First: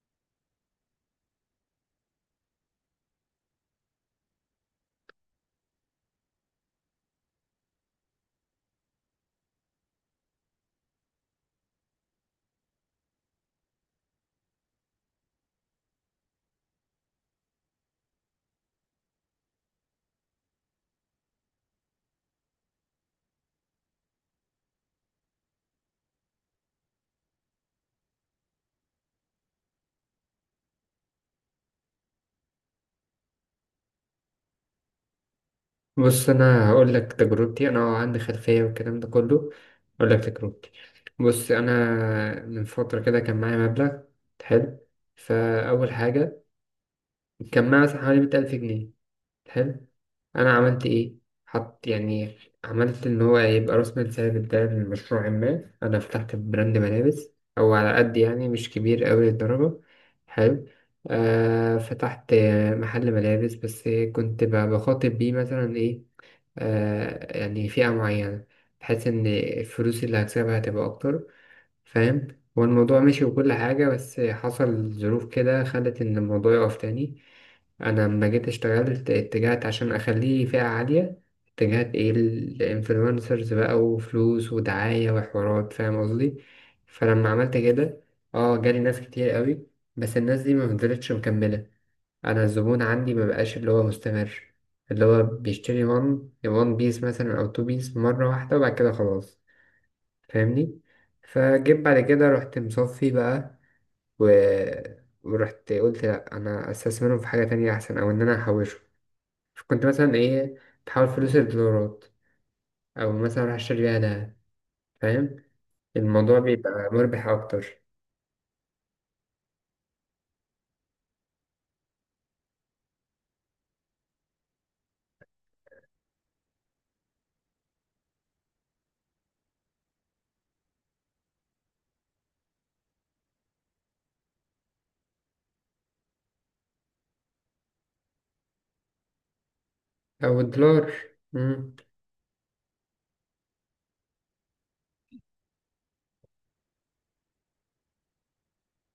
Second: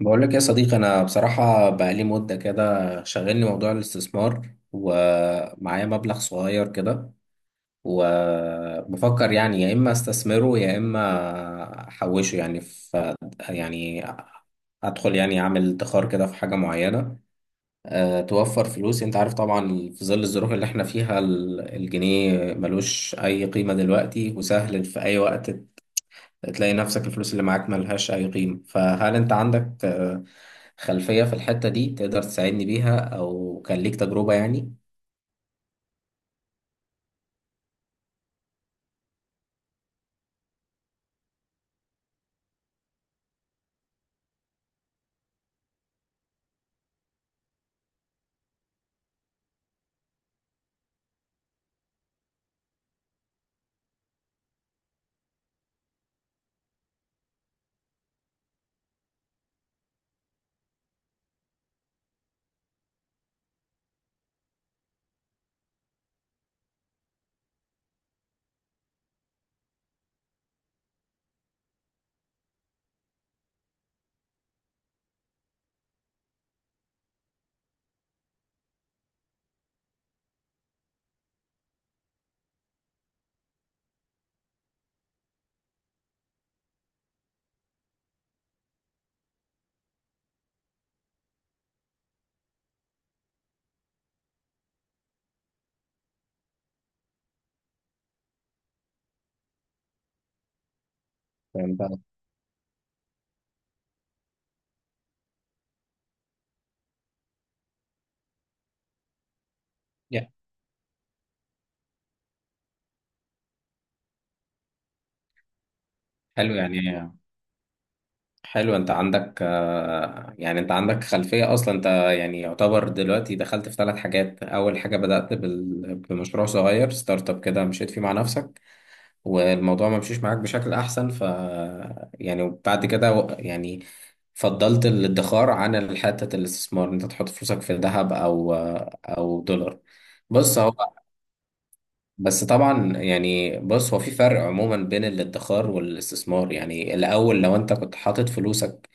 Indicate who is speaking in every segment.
Speaker 1: بقول لك يا صديقي، انا بصراحه بقالي مده كده شغلني موضوع الاستثمار، ومعايا مبلغ صغير كده وبفكر يعني يا اما استثمره يا اما احوشه يعني في يعني ادخل يعني اعمل ادخار كده في حاجه معينه. أه، توفر فلوس. انت عارف طبعا في ظل الظروف اللي احنا فيها الجنيه ملوش اي قيمه دلوقتي، وسهل في اي وقت تلاقي نفسك الفلوس اللي معاك ملهاش أي قيمة. فهل أنت عندك، خلفية في الحتة دي تقدر تساعدني بيها، أو كان ليك تجربة يعني
Speaker 2: بص انا هقول لك تجربتي انا عندي خلفيه والكلام ده كله هقول لك تجربتي. بص انا من فتره كده كان معايا مبلغ حلو. فاول حاجه كان معايا مثلا حوالي 100,000 جنيه. حلو، انا عملت ايه؟ حط يعني، عملت ان هو يبقى راس مال ثابت ده لمشروع ما. انا فتحت براند ملابس او على قد يعني، مش كبير قوي للدرجه. حلو. آه، فتحت محل ملابس، بس كنت بخاطب بيه مثلا ايه، يعني فئة معينة، بحيث إن الفلوس اللي هكسبها هتبقى أكتر. فاهم؟ هو الموضوع مشي وكل حاجة، بس حصل ظروف كده خلت إن الموضوع يقف تاني. أنا لما جيت اشتغلت اتجهت عشان أخليه فئة عالية، اتجهت إيه؟ الإنفلونسرز بقى وفلوس ودعاية وحوارات، فاهم قصدي؟ فلما عملت كده اه جالي ناس كتير قوي، بس الناس دي ما فضلتش مكملة. انا الزبون عندي ما بقاش اللي هو مستمر، اللي هو بيشتري وان وان بيس مثلا او تو بيس مره واحده وبعد كده خلاص. فاهمني؟
Speaker 1: فاهم
Speaker 2: فجيت
Speaker 1: بقى؟
Speaker 2: بعد كده رحت مصفي بقى. و... ورحت قلت لا، انا استثمرهم في حاجه تانية احسن او ان انا احوشه. كنت مثلا
Speaker 1: يا،
Speaker 2: ايه، بحول فلوس الدولارات او مثلا اروح اشتري بيها دهب. فاهم؟ الموضوع
Speaker 1: حلو يعني.
Speaker 2: بيبقى مربح اكتر.
Speaker 1: حلو، أنت عندك، يعني أنت عندك خلفية أصلا. أنت يعني يعتبر دلوقتي دخلت في ثلاث حاجات: أول حاجة بدأت بمشروع صغير، ستارت أب كده، مشيت فيه مع نفسك والموضوع ما مشيش معاك بشكل احسن. ف يعني وبعد كده يعني فضلت الادخار عن الحتة الاستثمار إن انت تحط فلوسك في ذهب او او دولار.
Speaker 2: او
Speaker 1: بص
Speaker 2: الدولار.
Speaker 1: هو
Speaker 2: مم.
Speaker 1: بس طبعا، يعني بص هو في فرق عموما بين الادخار والاستثمار. يعني الاول لو انت كنت حاطط فلوسك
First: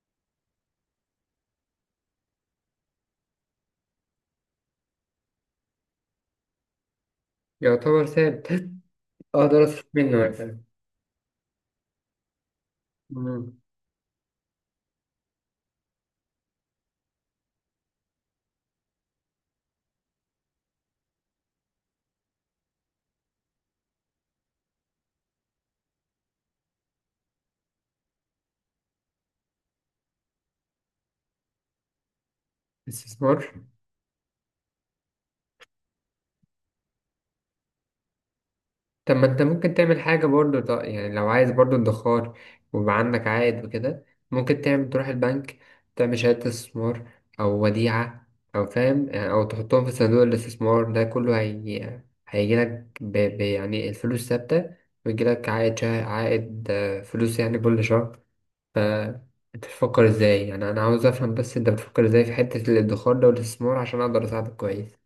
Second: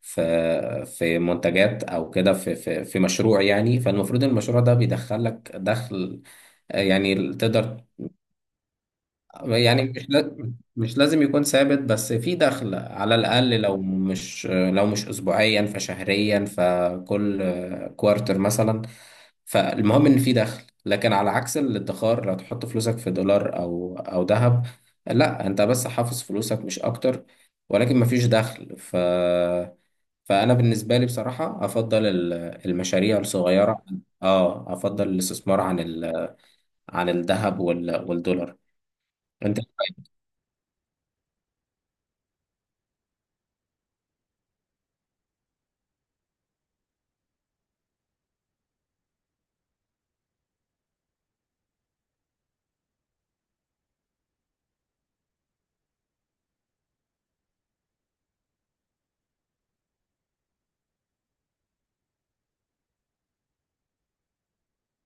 Speaker 1: في في منتجات او كده في في مشروع، يعني فالمفروض المشروع ده بيدخل لك دخل يعني تقدر.
Speaker 2: يعتبر ثابت اقدر
Speaker 1: يعني
Speaker 2: اصرف منه مثلا.
Speaker 1: مش لازم يكون ثابت، بس في دخل على
Speaker 2: مم.
Speaker 1: الأقل، لو مش لو مش أسبوعيا فشهريا، فكل كوارتر مثلا. فالمهم إن في دخل، لكن على عكس الادخار لو تحط فلوسك في دولار أو أو ذهب لا، أنت بس حافظ فلوسك مش أكتر، ولكن مفيش دخل. ف فأنا بالنسبة لي بصراحة أفضل المشاريع
Speaker 2: استثمار.
Speaker 1: الصغيرة. اه، أفضل الاستثمار عن عن الذهب والدولار.
Speaker 2: طب ما انت ممكن تعمل حاجة برضو، يعني لو عايز برضو ادخار ويبقى عندك عائد وكده. ممكن تعمل تروح البنك، تعمل شهادة استثمار أو وديعة، أو فاهم، أو تحطهم في صندوق الاستثمار. ده كله هيجيلك يعني الفلوس ثابتة ويجيلك عائد فلوس يعني كل شهر. ف انت بتفكر ازاي؟ يعني انا عاوز افهم بس، انت بتفكر ازاي في حتة الادخار ده والاستثمار عشان اقدر اساعدك كويس؟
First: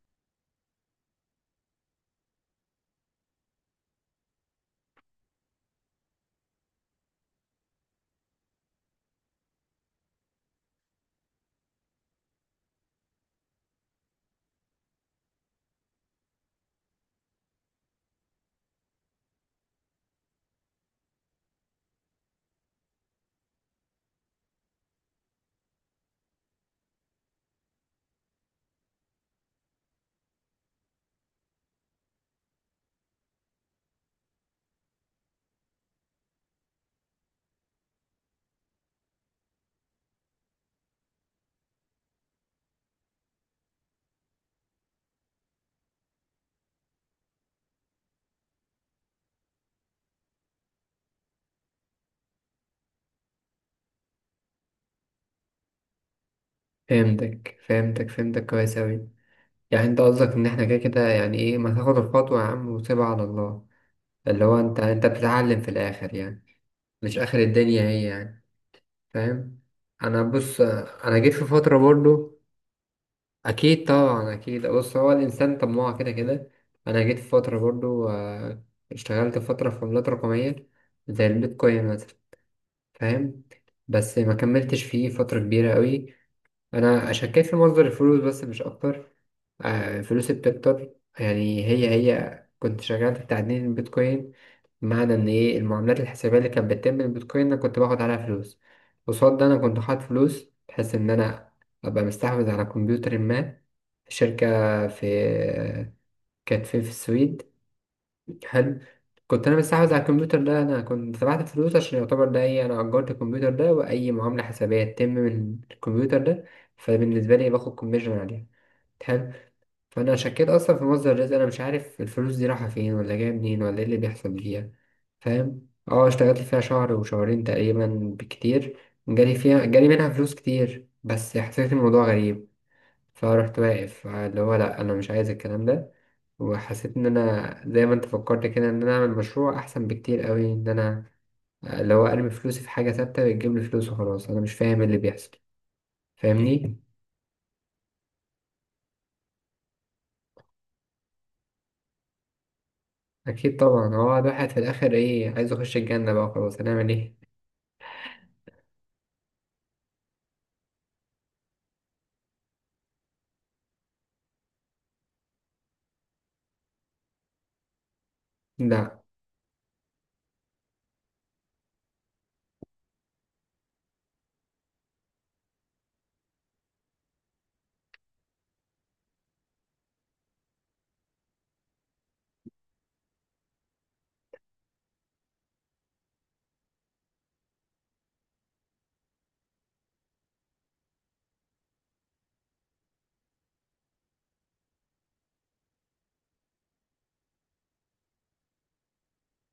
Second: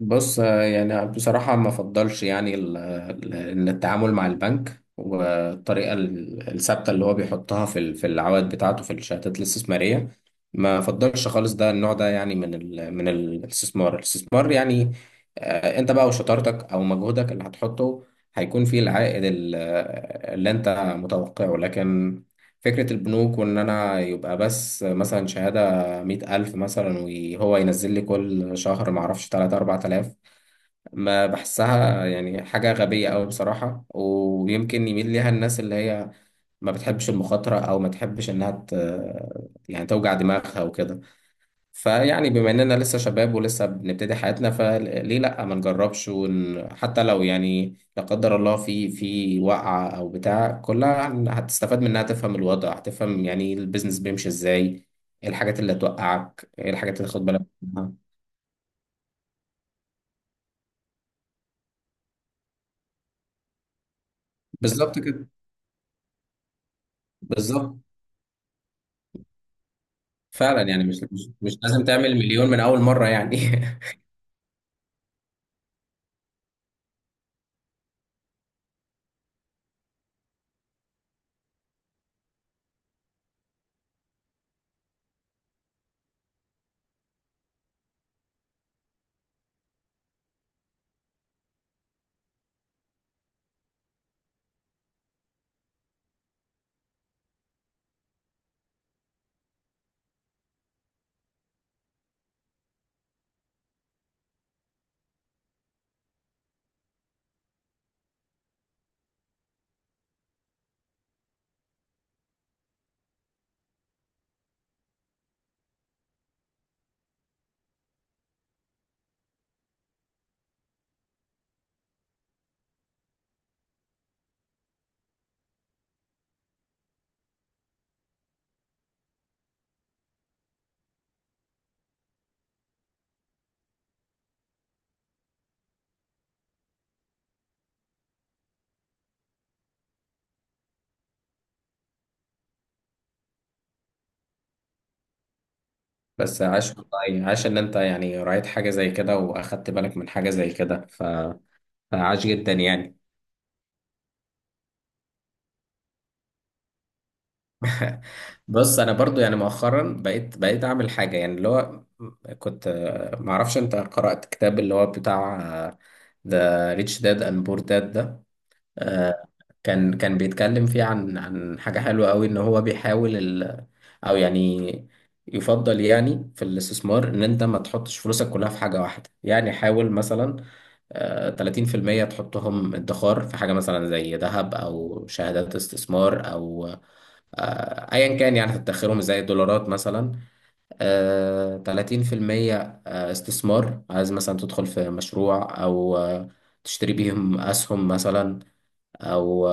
Speaker 1: بص، يعني بصراحة ما أفضلش يعني إن التعامل مع البنك، والطريقة الثابتة اللي هو بيحطها في في العوائد بتاعته في الشهادات الاستثمارية ما أفضلش خالص. ده النوع ده يعني من ال من الاستثمار، الاستثمار يعني أنت بقى وشطارتك أو مجهودك اللي هتحطه هيكون فيه العائد اللي أنت متوقعه. لكن فكرة البنوك وإن أنا يبقى بس مثلا شهادة 100 ألف مثلا، وهو ينزل لي كل شهر معرفش 3 4 آلاف، ما بحسها يعني حاجة غبية أوي بصراحة. ويمكن يميل ليها الناس اللي هي ما بتحبش المخاطرة، أو ما تحبش إنها يعني توجع دماغها وكده. فيعني بما اننا لسه شباب ولسه بنبتدي حياتنا، فليه لا ما نجربش حتى لو يعني لا قدر الله في في وقعة او بتاع، كلها هتستفاد منها، تفهم الوضع، هتفهم يعني البيزنس بيمشي ازاي، ايه الحاجات اللي هتوقعك، ايه الحاجات اللي تاخد بالك
Speaker 2: فهمتك،
Speaker 1: منها.
Speaker 2: فهمتك كويس اوي. يعني انت قصدك ان احنا كده كده يعني ايه، ما تاخد الخطوة يا عم وسيبها على الله، اللي هو انت
Speaker 1: بالظبط كده.
Speaker 2: بتتعلم في الاخر يعني. مش اخر
Speaker 1: بالظبط.
Speaker 2: الدنيا هي يعني. فاهم؟ انا بص،
Speaker 1: فعلا يعني مش
Speaker 2: انا
Speaker 1: مش
Speaker 2: جيت في
Speaker 1: مش
Speaker 2: فترة
Speaker 1: لازم تعمل
Speaker 2: برضو.
Speaker 1: مليون من اول مرة يعني.
Speaker 2: اكيد طبعا، اكيد. بص، هو الانسان طماع كده كده. انا جيت في فترة برضو، اشتغلت فترة في عملات رقمية زي البيتكوين مثلا. فاهم؟ بس ما كملتش فيه فترة كبيرة قوي. انا شكيت في مصدر الفلوس بس مش اكتر. فلوسي بتكتر يعني. هي كنت شغال في تعدين البيتكوين، بمعنى ان ايه المعاملات الحسابية اللي كانت بتتم بالبيتكوين انا كنت باخد عليها فلوس. قصاد ده انا كنت حاطط فلوس بحيث ان انا ابقى مستحوذ على كمبيوتر ما، شركة في كانت فين؟ في السويد. حلو. كنت انا مستحوذ على الكمبيوتر ده، انا كنت دفعت فلوس عشان يعتبر ده ايه، انا اجرت الكمبيوتر ده واي معاملة حسابية تتم من الكمبيوتر ده فبالنسبة لي باخد كوميشن عليها. حلو. فانا شكيت اصلا في مصدر الرزق. انا مش عارف الفلوس دي رايحه فين ولا جايه منين ولا ايه اللي بيحصل فيها. فاهم؟ اه اشتغلت فيها شهر وشهرين تقريبا، بكتير جالي منها فلوس كتير بس حسيت الموضوع غريب. فرحت واقف، اللي هو لا، انا مش عايز الكلام ده. وحسيت ان انا زي ما انت فكرت كده، ان انا اعمل مشروع احسن بكتير قوي، ان انا اللي هو ارمي فلوسي في حاجه ثابته بتجيب لي فلوس وخلاص. انا مش فاهم إيه اللي بيحصل.
Speaker 1: بس عاش
Speaker 2: فاهمني؟
Speaker 1: والله، عاش ان انت يعني رأيت حاجة زي كده، واخدت بالك من حاجة زي كده، فعاش جدا يعني.
Speaker 2: اكيد طبعا. هو الواحد في الاخر ايه، عايز يخش الجنه بقى، خلاص هنعمل ايه.
Speaker 1: بص، انا برضو يعني مؤخرا بقيت اعمل حاجه يعني اللي هو كنت ما اعرفش انت قرات كتاب اللي هو بتاع ذا ريتش داد اند بور داد ده؟
Speaker 2: لا
Speaker 1: آه، كان بيتكلم فيه عن عن حاجة حلوة قوي، ان هو بيحاول ال او يعني يفضل يعني في الاستثمار ان انت ما تحطش فلوسك كلها في حاجة واحدة. يعني حاول مثلا، 30% تحطهم ادخار في حاجة مثلا زي ذهب او شهادات استثمار او، ايا كان يعني، تدخرهم زي الدولارات مثلا. 30% استثمار، عايز مثلا تدخل في مشروع او تشتري بيهم اسهم مثلا، او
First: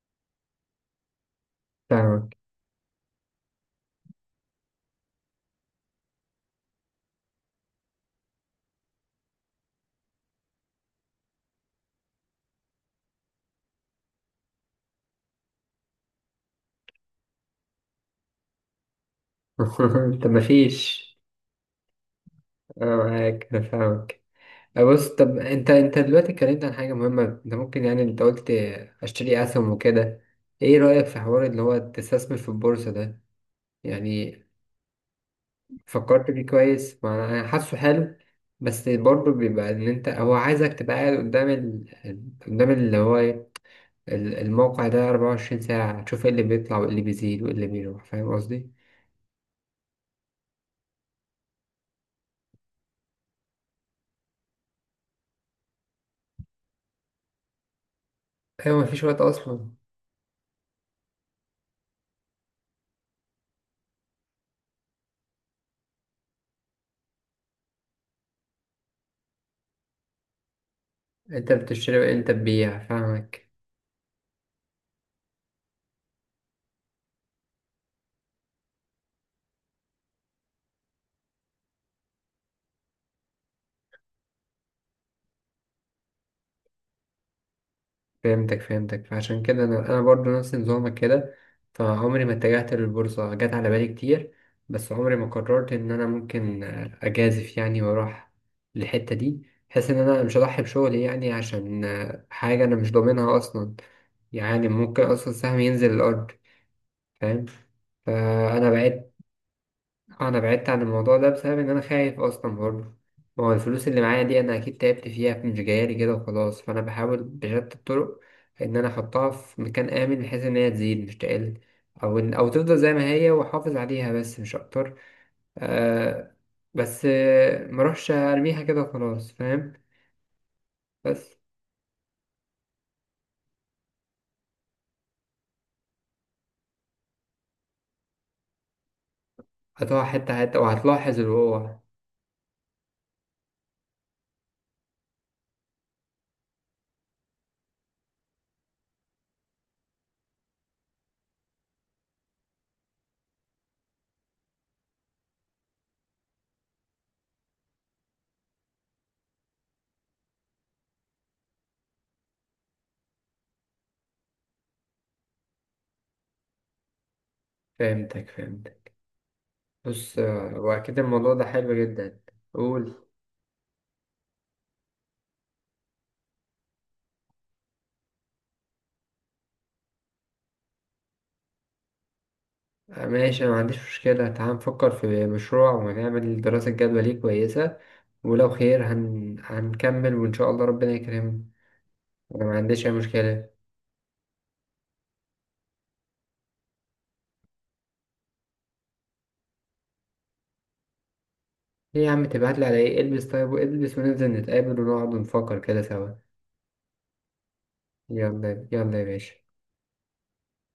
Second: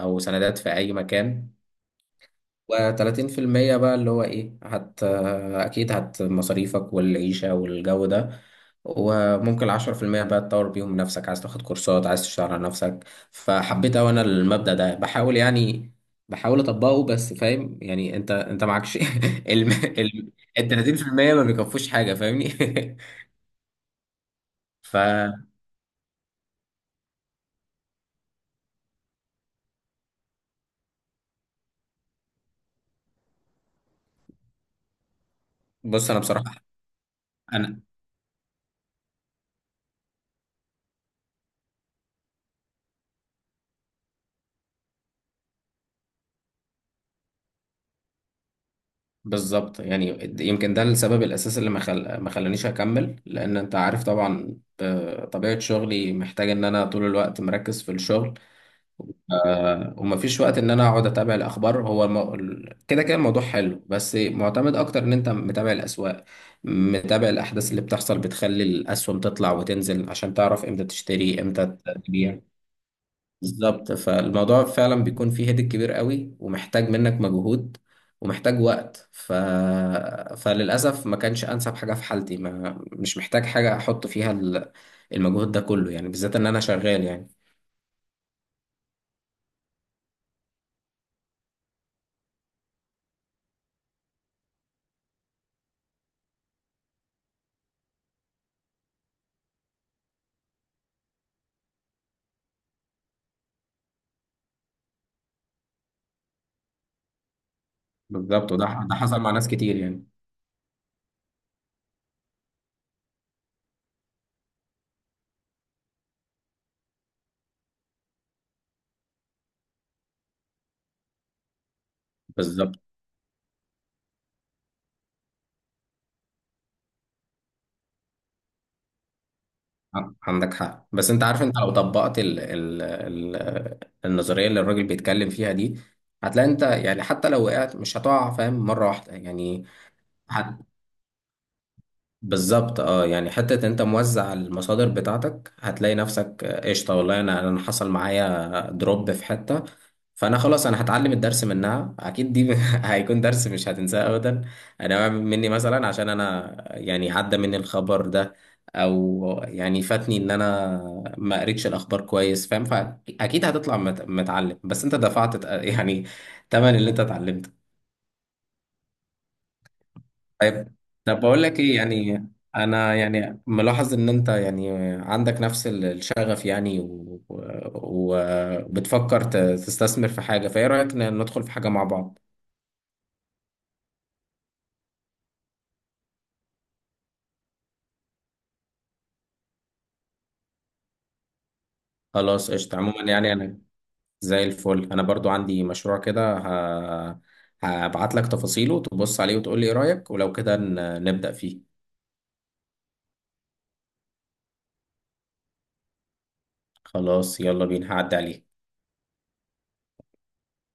Speaker 1: او سندات في اي مكان.
Speaker 2: فاهمك.
Speaker 1: و30% بقى اللي هو ايه، هت اكيد هت مصاريفك والعيشة والجو ده. وممكن 10% بقى تطور بيهم نفسك، عايز تاخد كورسات، عايز تشتغل على نفسك. فحبيت اوي انا المبدأ ده، بحاول يعني بحاول اطبقه، بس فاهم يعني انت انت معكش الم...
Speaker 2: طب
Speaker 1: ال
Speaker 2: مفيش.
Speaker 1: 30% ما بيكفوش حاجة فاهمني.
Speaker 2: أنا معاك، أنا فاهمك. بص، طب
Speaker 1: فبص،
Speaker 2: أنت دلوقتي اتكلمت عن حاجة مهمة. أنت ممكن يعني، أنت قلت أشتري أسهم وكده، إيه رأيك في حوار اللي هو تستثمر في البورصة ده؟ يعني
Speaker 1: انا
Speaker 2: فكرت
Speaker 1: بصراحة
Speaker 2: فيه كويس، ما أنا حاسه
Speaker 1: انا
Speaker 2: حلو. بس برضه بيبقى إن أنت هو عايزك تبقى قاعد قدام قدام اللي هو إيه؟ الموقع ده 24 ساعة، تشوف إيه اللي بيطلع وإيه اللي بيزيد وإيه اللي بيروح، فاهم قصدي؟
Speaker 1: بالظبط يعني يمكن ده السبب الاساسي اللي ما خلانيش اكمل، لان انت عارف طبعا طبيعه شغلي محتاج ان انا طول الوقت مركز في الشغل.
Speaker 2: أيوة مفيش وقت أصلا.
Speaker 1: ومفيش وقت ان انا اقعد اتابع الاخبار. هو كده كده الموضوع حلو، بس معتمد اكتر ان انت متابع الاسواق، متابع الاحداث اللي بتحصل بتخلي الاسهم تطلع وتنزل، عشان تعرف امتى تشتري
Speaker 2: انت
Speaker 1: امتى
Speaker 2: بتشتري وانت
Speaker 1: تبيع.
Speaker 2: تبيع، فاهمك.
Speaker 1: بالظبط. فالموضوع فعلا بيكون فيه هيدك كبير قوي، ومحتاج منك مجهود ومحتاج وقت. فللأسف ما كانش أنسب حاجة في حالتي. ما مش محتاج حاجة أحط فيها المجهود ده كله يعني، بالذات إن أنا شغال يعني.
Speaker 2: فهمتك، فهمتك. فعشان كده انا، برضو نفس نظامك كده. فعمري ما اتجهت للبورصة، جت على بالي كتير بس عمري ما قررت ان انا ممكن اجازف يعني واروح للحتة دي، بحيث ان انا مش هضحي بشغلي يعني عشان حاجة انا مش ضامنها اصلا. يعني ممكن اصلا السهم ينزل الارض. فاهم؟
Speaker 1: بالظبط،
Speaker 2: فانا
Speaker 1: وده ده
Speaker 2: بعدت.
Speaker 1: حصل مع ناس كتير يعني.
Speaker 2: انا بعدت عن الموضوع ده بسبب ان انا خايف اصلا برضه. ما هو الفلوس اللي معايا دي انا اكيد تعبت فيها، مش جايالي كده وخلاص. فانا بحاول بشتى الطرق ان انا احطها في مكان امن، بحيث ان هي تزيد مش تقل، او إن او تفضل
Speaker 1: بالظبط.
Speaker 2: زي ما هي واحافظ عليها بس مش اكتر. آه. بس ما اروحش ارميها كده وخلاص، فاهم؟
Speaker 1: عندك حق، بس أنت
Speaker 2: بس
Speaker 1: عارف، أنت لو طبقت النظرية اللي الراجل بيتكلم فيها دي، هتلاقي أنت يعني حتى لو وقعت مش هتقع فاهم مرة واحدة يعني.
Speaker 2: هتقع حته حته وهتلاحظ الوقوع.
Speaker 1: بالظبط. اه يعني حتة انت موزع المصادر بتاعتك، هتلاقي نفسك قشطة. والله انا انا حصل معايا دروب في حتة، فانا خلاص انا هتعلم الدرس منها اكيد دي. هيكون درس مش هتنساه ابدا. انا واعي مني مثلا، عشان انا يعني عدى مني الخبر ده، او يعني فاتني ان انا ما قريتش الاخبار كويس فاهم. فاكيد هتطلع متعلم، بس انت دفعت يعني تمن اللي انت اتعلمته.
Speaker 2: فهمتك، فهمتك. بص
Speaker 1: طيب.
Speaker 2: واكيد
Speaker 1: طب
Speaker 2: الموضوع
Speaker 1: بقول
Speaker 2: ده
Speaker 1: لك
Speaker 2: حلو
Speaker 1: ايه
Speaker 2: جدا.
Speaker 1: يعني، انا
Speaker 2: قول.
Speaker 1: يعني ملاحظ ان انت يعني عندك نفس الشغف يعني وبتفكر تستثمر في حاجة، فايه رأيك ندخل في حاجة مع بعض؟
Speaker 2: ماشي، أنا ما عنديش مشكلة. تعال نفكر في مشروع ونعمل دراسة جدوى ليه كويسة، ولو خير هنكمل وإن شاء الله ربنا يكرمنا. أنا
Speaker 1: خلاص
Speaker 2: ما
Speaker 1: قشطة.
Speaker 2: عنديش أي
Speaker 1: عموما يعني
Speaker 2: مشكلة.
Speaker 1: انا زي الفل. انا برضو عندي مشروع كده، هبعت لك تفاصيله، تبص عليه وتقول لي ايه رأيك، ولو كده نبدأ فيه.
Speaker 2: ليه يا عم تبعتلي، على إيه؟ البس طيب والبس وننزل نتقابل ونقعد ونفكر كده سوا.
Speaker 1: خلاص، يلا بينا، هعدي عليك.
Speaker 2: يلا يلا يا باشا.